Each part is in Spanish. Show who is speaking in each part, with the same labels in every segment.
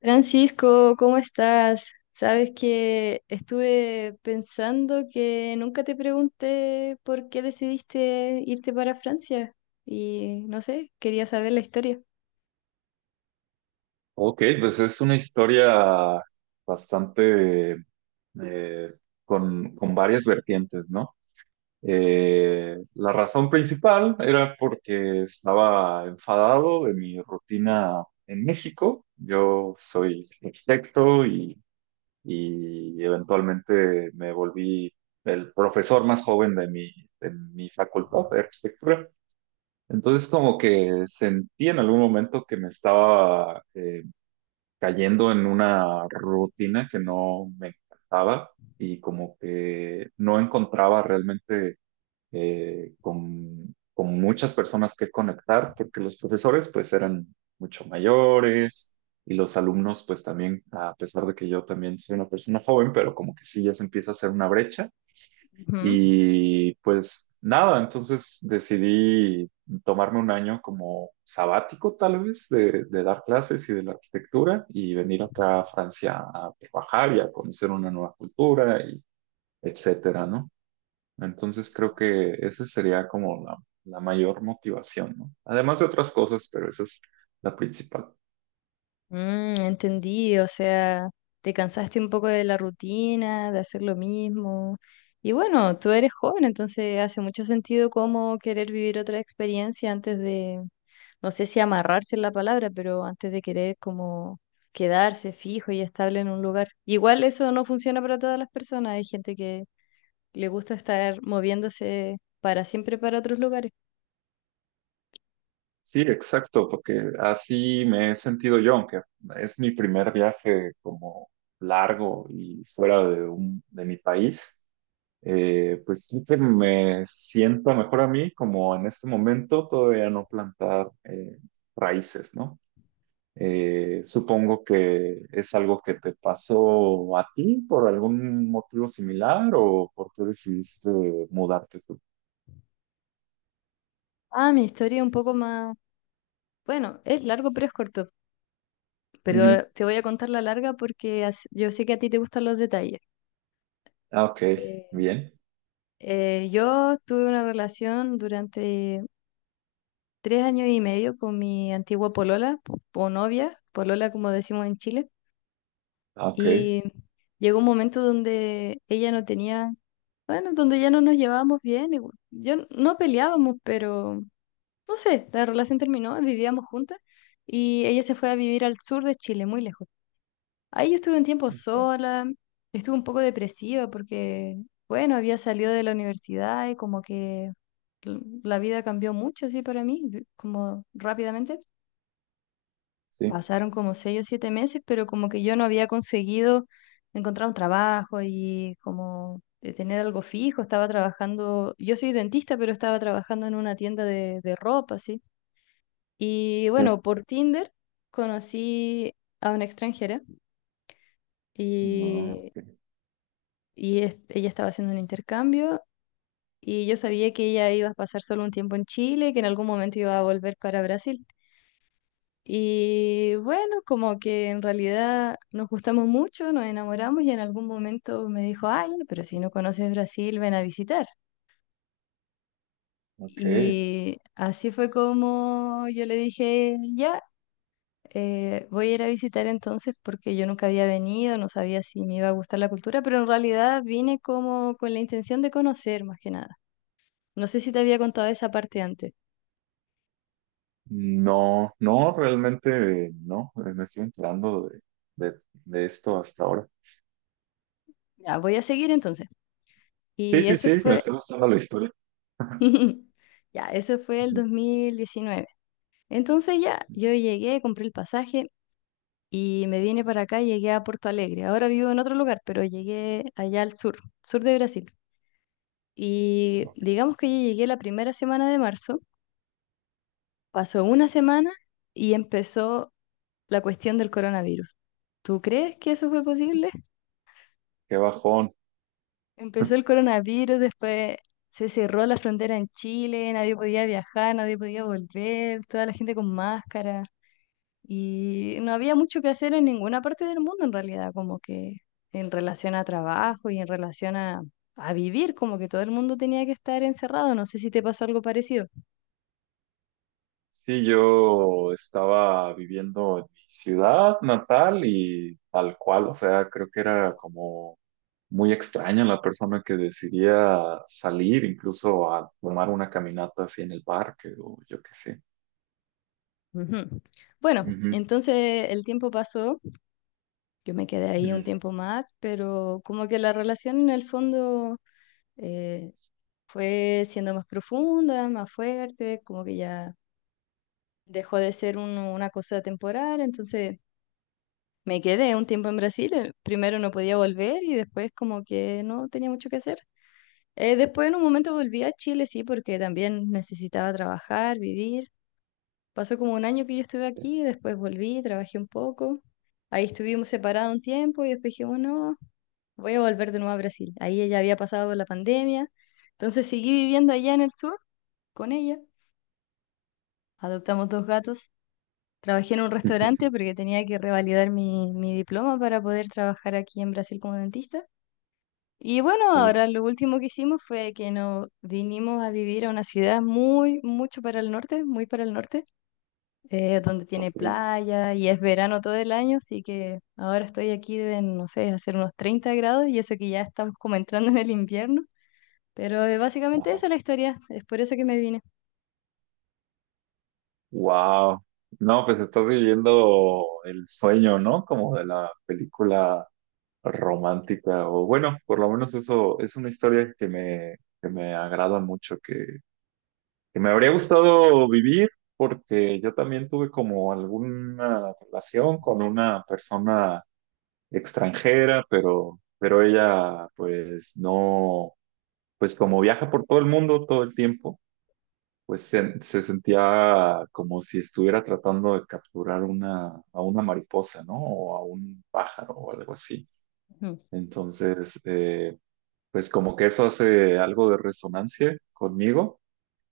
Speaker 1: Francisco, ¿cómo estás? Sabes que estuve pensando que nunca te pregunté por qué decidiste irte para Francia y no sé, quería saber la historia.
Speaker 2: Ok, pues es una historia bastante eh, con varias vertientes, ¿no? La razón principal era porque estaba enfadado de mi rutina en México. Yo soy arquitecto y eventualmente me volví el profesor más joven de mi facultad de arquitectura. Entonces como que sentí en algún momento que me estaba cayendo en una rutina que no me encantaba y como que no encontraba realmente con muchas personas que conectar, porque los profesores pues eran mucho mayores y los alumnos pues también, a pesar de que yo también soy una persona joven, pero como que sí ya se empieza a hacer una brecha
Speaker 1: Ujú.
Speaker 2: y pues nada, entonces decidí tomarme un año como sabático tal vez de dar clases y de la arquitectura y venir acá a Francia a trabajar y a conocer una nueva cultura y etcétera, ¿no? Entonces creo que esa sería como la mayor motivación, ¿no? Además de otras cosas, pero esa es la principal.
Speaker 1: Mm, entendí, o sea, te cansaste un poco de la rutina, de hacer lo mismo. Y bueno, tú eres joven, entonces hace mucho sentido como querer vivir otra experiencia antes de, no sé si amarrarse es la palabra, pero antes de querer como quedarse fijo y estable en un lugar. Igual eso no funciona para todas las personas, hay gente que le gusta estar moviéndose para siempre para otros lugares.
Speaker 2: Sí, exacto, porque así me he sentido yo, aunque es mi primer viaje como largo y fuera de mi país, pues sí que me sienta mejor a mí, como en este momento todavía no plantar raíces, ¿no? Supongo que es algo que te pasó a ti por algún motivo similar o por qué decidiste mudarte tú.
Speaker 1: Ah, mi historia es un poco más, bueno, es largo pero es corto.
Speaker 2: Ujú.
Speaker 1: Pero te voy a contar la larga porque yo sé que a ti te gustan los detalles.
Speaker 2: Ah, ok,
Speaker 1: Eh,
Speaker 2: bien.
Speaker 1: yo tuve una relación durante 3 años y medio con mi antigua polola o novia, polola como decimos en Chile,
Speaker 2: Ah, ok.
Speaker 1: y llegó un momento donde ella no tenía, bueno, donde ya no nos llevábamos bien, y bueno, yo no peleábamos, pero no sé, la relación terminó, vivíamos juntas y ella se fue a vivir al sur de Chile, muy lejos. Ahí yo estuve un tiempo
Speaker 2: Ok.
Speaker 1: sola, estuve un poco depresiva porque, bueno, había salido de la universidad y como que la vida cambió mucho así para mí, como rápidamente.
Speaker 2: Sí.
Speaker 1: Pasaron como seis o siete meses, pero como que yo no había conseguido encontrar un trabajo y como de tener algo fijo. Estaba trabajando, yo soy dentista, pero estaba trabajando en una tienda de ropa, así. Y
Speaker 2: Sí.
Speaker 1: bueno, por Tinder conocí a una extranjera.
Speaker 2: No,
Speaker 1: Y
Speaker 2: ok.
Speaker 1: y ella estaba haciendo un intercambio y yo sabía que ella iba a pasar solo un tiempo en Chile, que en algún momento iba a volver para Brasil. Y bueno, como que en realidad nos gustamos mucho, nos enamoramos y en algún momento me dijo, ay, pero si no conoces Brasil, ven a visitar.
Speaker 2: Ok.
Speaker 1: Y así fue como yo le dije, ya, voy a ir a visitar entonces porque yo nunca había venido, no sabía si me iba a gustar la cultura, pero en realidad vine como con la intención de conocer más que nada. No sé si te había contado esa parte antes.
Speaker 2: No, no, realmente no. Me estoy enterando de esto hasta ahora.
Speaker 1: Ya, voy a seguir entonces.
Speaker 2: Sí,
Speaker 1: Y
Speaker 2: sí,
Speaker 1: eso
Speaker 2: sí, me
Speaker 1: fue,
Speaker 2: está gustando la historia.
Speaker 1: ya, eso fue el
Speaker 2: Ujú.
Speaker 1: 2019. Entonces ya, yo llegué, compré el pasaje y me vine para acá, llegué a Porto Alegre. Ahora vivo en otro lugar, pero llegué allá al sur, sur de Brasil. Y
Speaker 2: Ok.
Speaker 1: digamos que yo llegué la primera semana de marzo, pasó una semana y empezó la cuestión del coronavirus. ¿Tú crees que eso fue posible?
Speaker 2: Qué bajón.
Speaker 1: Empezó el coronavirus, después se cerró la frontera en Chile, nadie podía viajar, nadie podía volver, toda la gente con máscara y no había mucho que hacer en ninguna parte del mundo en realidad, como que en relación a trabajo y en relación a vivir, como que todo el mundo tenía que estar encerrado, no sé si te pasó algo parecido.
Speaker 2: Sí, yo estaba viviendo en mi ciudad natal y tal cual, o sea, creo que era como muy extraña la persona que decidía salir incluso a tomar una caminata así en el parque o yo qué sé.
Speaker 1: Ujú. Bueno,
Speaker 2: Ujú,
Speaker 1: entonces el tiempo pasó, yo me quedé ahí un
Speaker 2: ujú,
Speaker 1: tiempo más, pero como que la relación en el fondo... eh, fue siendo más profunda, más fuerte, como que ya dejó de ser una cosa temporal, entonces me quedé un tiempo en Brasil, primero no podía volver y después como que no tenía mucho que hacer. Después en un momento volví a Chile, sí, porque también necesitaba trabajar, vivir. Pasó como un año que yo estuve
Speaker 2: sí.
Speaker 1: aquí, después volví, trabajé un poco. Ahí estuvimos separados un tiempo y después dije bueno, voy a volver de nuevo a Brasil. Ahí ella había pasado la pandemia, entonces seguí viviendo allá en el sur con ella. Adoptamos dos gatos. Trabajé en un restaurante porque tenía que revalidar mi diploma para poder trabajar aquí en Brasil como dentista. Y bueno,
Speaker 2: Sí,
Speaker 1: ahora lo último que hicimos fue que nos vinimos a vivir a una ciudad muy, mucho para el norte, muy para el norte, donde tiene
Speaker 2: ok.
Speaker 1: playa y es verano todo el año, así que ahora estoy aquí de, no sé, hacer unos 30 grados y eso que ya estamos como entrando en el invierno. Pero básicamente
Speaker 2: Ajá.
Speaker 1: esa es la historia, es por eso que me vine.
Speaker 2: Wow. No, pues estás viviendo el sueño, ¿no? Como de la película romántica, o bueno, por lo menos eso es una historia que me agrada mucho, que me habría gustado vivir, porque yo también tuve como alguna relación con una persona extranjera, pero ella, pues no, pues como viaja por todo el mundo todo el tiempo se sentía como si estuviera tratando de capturar a una mariposa, ¿no? O a un pájaro o algo así.
Speaker 1: Ujú,
Speaker 2: Entonces, pues como que eso hace algo de resonancia conmigo,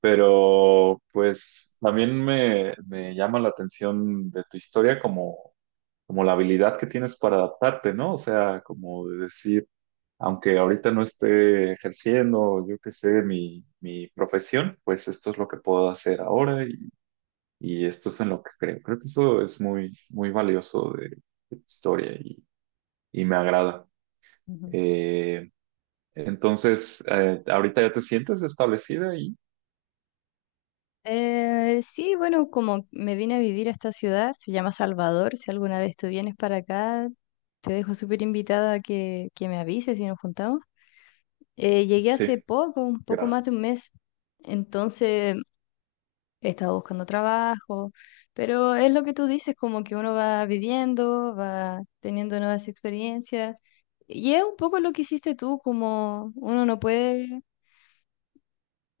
Speaker 2: pero pues también me llama la atención de tu historia como, como la habilidad que tienes para adaptarte, ¿no? O sea, como de decir, aunque ahorita no esté ejerciendo, yo qué sé, mi profesión, pues esto es lo que puedo hacer ahora y esto es en lo que creo. Creo que eso es muy, muy valioso de tu historia y me agrada.
Speaker 1: ujú.
Speaker 2: Eh, entonces, ahorita ya te sientes establecida y
Speaker 1: Sí, bueno, como me vine a vivir a esta ciudad, se llama Salvador, si alguna vez tú vienes para acá, te dejo súper invitada a que me avises si nos juntamos. Llegué
Speaker 2: sí,
Speaker 1: hace poco, un poco más de un
Speaker 2: gracias.
Speaker 1: mes, entonces he estado buscando trabajo, pero es lo que tú dices, como que uno va viviendo, va teniendo nuevas experiencias, y es un poco lo que hiciste tú, como uno no puede,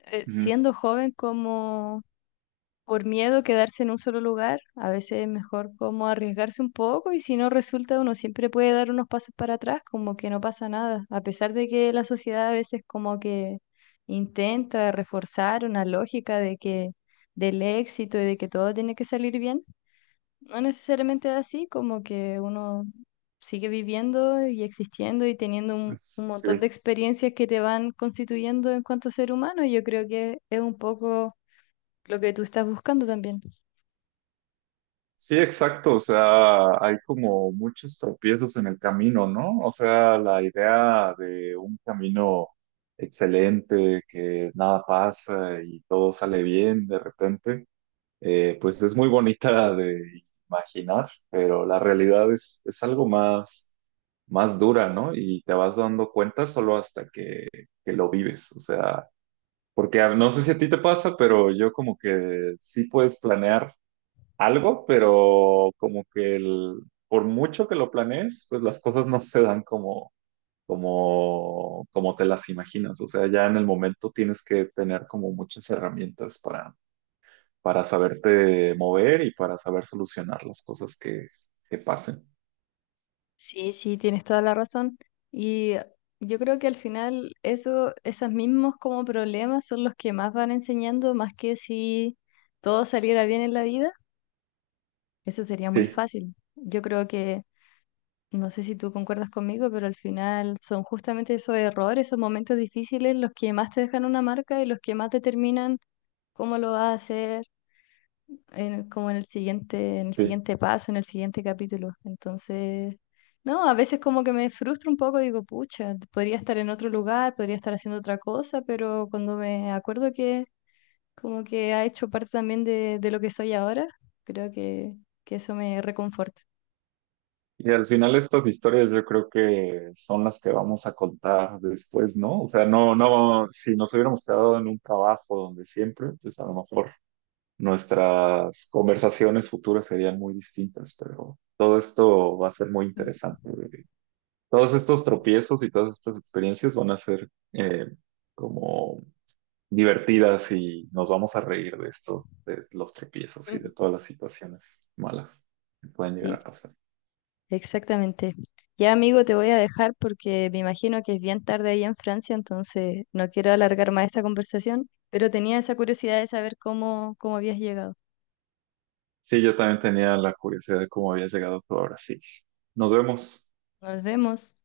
Speaker 2: Ujú.
Speaker 1: siendo joven, como por miedo a quedarse en un solo lugar, a veces es mejor como arriesgarse un poco y si no resulta uno siempre puede dar unos pasos para atrás, como que no pasa nada, a pesar de que la sociedad a veces como que intenta reforzar una lógica de que del éxito y de que todo tiene que salir bien, no necesariamente es así, como que uno sigue viviendo y existiendo y teniendo un montón
Speaker 2: Sí.
Speaker 1: de experiencias que te van constituyendo en cuanto ser humano y yo creo que es un poco lo que tú estás buscando también.
Speaker 2: Sí, exacto. O sea, hay como muchos tropiezos en el camino, ¿no? O sea, la idea de un camino excelente, que nada pasa y todo sale bien de repente pues es muy bonita de imaginar, pero la realidad es algo más, más dura, ¿no? Y te vas dando cuenta solo hasta que lo vives, o sea, porque no sé si a ti te pasa, pero yo como que sí puedes planear algo, pero como que por mucho que lo planees, pues las cosas no se dan como... Como, como te las imaginas, o sea, ya en el momento tienes que tener como muchas herramientas para saberte mover y para saber solucionar las cosas que pasen.
Speaker 1: Sí, sí, tienes toda la razón. Y yo creo que al final eso, esos mismos como problemas son los que más van enseñando, más que si todo saliera bien en la vida, eso sería muy
Speaker 2: Sí,
Speaker 1: fácil. Yo creo que, no sé si tú concuerdas conmigo, pero al final son justamente esos errores, esos momentos difíciles los que más te dejan una marca y los que más determinan cómo lo haces, como en el
Speaker 2: sí.
Speaker 1: siguiente paso, en el siguiente capítulo. Entonces, no, a veces como que me frustro un poco, digo, pucha, podría estar en otro lugar, podría estar haciendo otra cosa, pero cuando me acuerdo que como que ha hecho parte también de lo que soy ahora, creo que eso me reconforta.
Speaker 2: Y al final estas historias yo creo que son las que vamos a contar después, ¿no? O sea, no, no, si nos hubiéramos quedado en un trabajo donde siempre, pues a lo mejor nuestras conversaciones futuras serían muy distintas, pero todo esto va a ser muy
Speaker 1: Mm.
Speaker 2: interesante. Todos estos tropiezos y todas estas experiencias van a ser como divertidas y nos vamos a reír de esto, de los tropiezos y de todas las situaciones malas que pueden llegar a
Speaker 1: Sí,
Speaker 2: pasar.
Speaker 1: exactamente. Ya, amigo, te voy a dejar porque me imagino que es bien tarde ahí en Francia, entonces no quiero alargar más esta conversación, pero tenía esa curiosidad de saber cómo, cómo habías llegado.
Speaker 2: Sí, yo también tenía la curiosidad de cómo había llegado tú a Brasil. Nos vemos.
Speaker 1: Nos vemos.